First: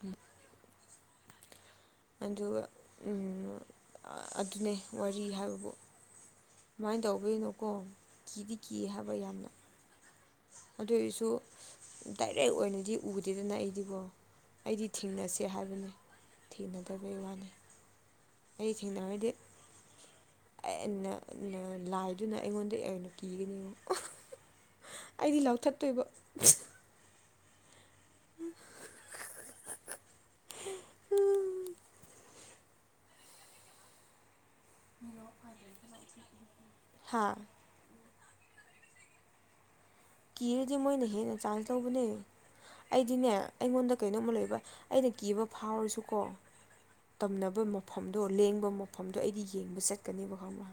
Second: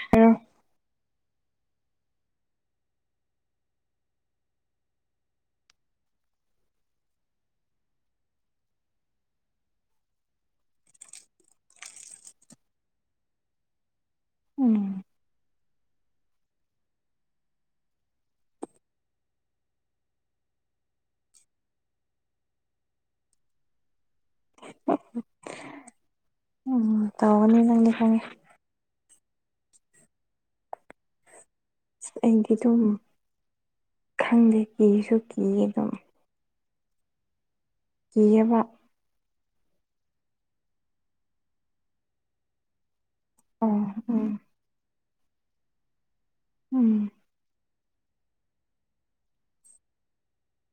ꯀ ꯑꯗꯨꯒ ꯑꯗꯨꯅꯦ ꯋꯥꯔꯤ ꯍꯥꯏꯕꯕꯨ ꯀꯃꯥꯏꯅ ꯇꯧꯕꯣꯏꯅꯣꯀꯣ ꯀꯤꯗꯤ ꯀꯤ ꯍꯥꯏꯕ ꯌꯥꯝꯅ ꯑꯗꯨ ꯑꯣꯏꯔꯁꯨ ꯗꯥꯏꯔꯦꯛ ꯑꯣꯏꯅꯗꯤ ꯎꯗꯦꯗꯅ ꯑꯩꯗꯤꯀꯣ ꯑꯩꯗꯤ ꯎꯝ ꯊꯦꯡꯅꯁꯦ ꯍꯥꯏꯕꯅꯤ ꯊꯦꯡꯅꯗꯕꯩ ꯋꯥꯅꯤ ꯑꯩ ꯊꯦꯡꯅꯔꯗꯤ ꯑꯦꯟꯅ ꯂꯥꯏꯗꯨꯅ ꯑꯩꯉꯣꯟꯗ ꯑꯦꯟ ꯀꯤꯒꯅꯤ ꯑꯩꯗꯤ ꯂꯥꯎꯊꯠꯇꯣꯏꯕ ꯎꯝ ꯇꯧꯒꯅꯤ ꯅꯪꯗꯤ ꯈꯪꯉꯦ ꯎꯝ ꯑꯩꯗꯤ ꯑꯗꯨꯝ ꯈꯪꯗꯦ ꯀꯤꯁꯨ ꯀꯤꯌꯦ ꯑꯗꯨꯝ ꯍꯥꯥ ꯀꯤꯌꯦꯕ ꯀꯤꯔꯗꯤ ꯃꯣꯏꯅ ꯍꯦꯟꯅ ꯆꯥꯟꯁ ꯇꯧꯕꯅꯦ ꯑꯩꯗꯤꯅꯦ ꯑꯣ ꯑꯩꯉꯣꯟꯗ ꯎꯝ ꯀꯩꯅꯣꯝꯃ ꯂꯩꯕ ꯑꯩꯅ ꯀꯤꯕ ꯐꯥꯎꯔꯁꯨꯀꯣ ꯎꯝ ꯇꯝꯅꯕ ꯃꯐꯝꯗꯣ ꯂꯦꯡꯕ ꯃꯐꯝꯗꯣ ꯑꯩꯗꯤ ꯌꯦꯡꯕ ꯆꯠꯀꯅꯤꯕ ꯈꯪꯕ꯭ꯔ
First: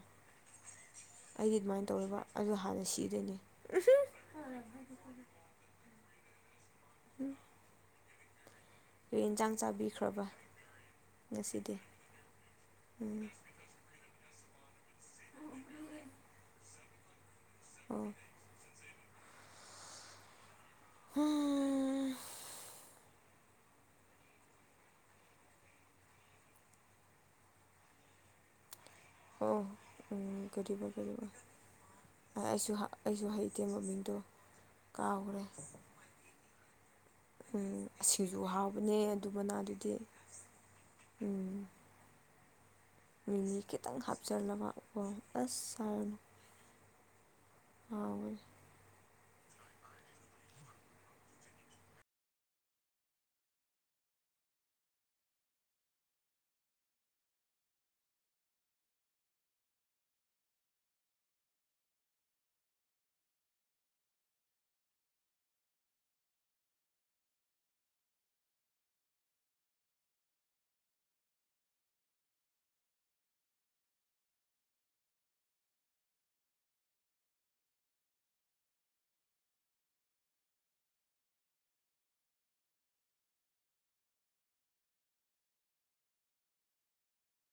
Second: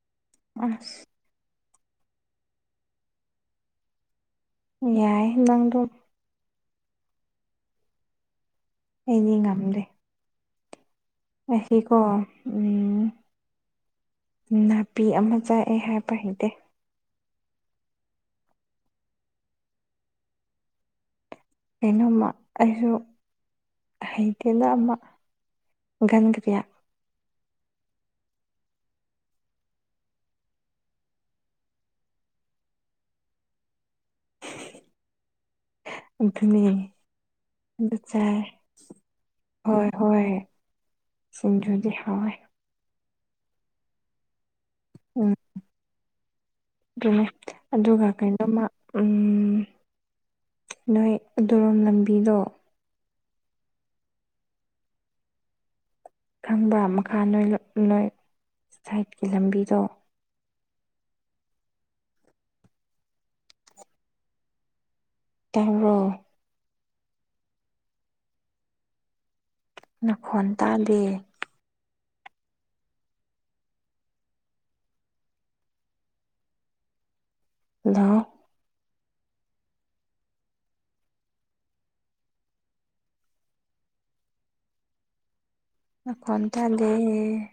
ꯑꯁ ꯑꯩꯗꯤ ꯑꯗꯨꯃꯥꯏꯅ ꯇꯧꯔꯤꯕ ꯑꯗꯨ ꯍꯥꯟꯅ ꯁꯤꯗꯣꯏꯅꯤ ꯌꯥꯏ ꯂꯗ ꯎꯝ ꯀꯦꯛ ꯑꯩꯗꯤ ꯌꯦꯟꯁꯥꯡ ꯆꯥꯕꯤꯈ꯭ꯔꯕ ꯉꯁꯤꯗꯤ ꯑꯦꯁꯤ ꯀꯣ ꯎꯝ ꯅꯟ ꯕꯤ ꯑꯃ ꯆꯥꯏ ꯑꯩ ꯍꯥꯏꯕ ꯍꯩꯇꯦ ꯑꯣ ꯍꯨꯝ ꯀꯩꯅꯣꯝꯃ ꯑꯩꯁꯨ ꯍꯩꯒꯦꯗ ꯑꯃ ꯒꯟꯒ꯭ꯔꯤꯌꯥ ꯍꯣꯏ ꯎꯝ ꯀꯔꯤꯕ ꯀ ꯑꯩꯁꯨ ꯑꯩꯁꯨ ꯍꯩꯇꯦ ꯃꯃꯤꯡꯗꯣ ꯀꯥꯎꯥꯎꯔꯦ ꯑꯗꯨꯅꯦ ꯎꯝ ꯑꯗꯨ ꯁꯨ ꯆꯥꯏ ꯍꯥꯎꯕꯅꯦ ꯑꯗꯨ ꯃꯅꯥ ꯍꯣꯏ ꯑꯗꯨꯗꯤ ꯍꯣꯏ ꯁꯤꯡꯖꯨꯗꯤ ꯍꯋꯥꯦ ꯃꯤꯃꯤ ꯈꯤꯇꯪ ꯍꯥꯞꯆꯜꯂꯕ ꯀꯣ ꯎꯝ ꯑꯁ ꯑꯗꯨꯅꯦ ꯑꯗꯨꯒ ꯍꯥꯎꯕꯅꯦ ꯀꯩꯅꯣꯝꯃ ꯎꯝ ꯅꯣꯏ ꯑꯗꯨꯔꯣꯝ ꯂꯝꯕꯤꯗꯣ ꯈꯪꯕ ꯃꯈꯥꯣꯏ ꯂꯣꯏ ꯁꯥꯏꯠꯀꯤ ꯂꯝꯕꯤꯗꯣ ꯇꯥꯕꯔꯣ ꯅꯈꯣꯟ ꯇꯥꯗ ꯂ ꯈꯇꯗꯦ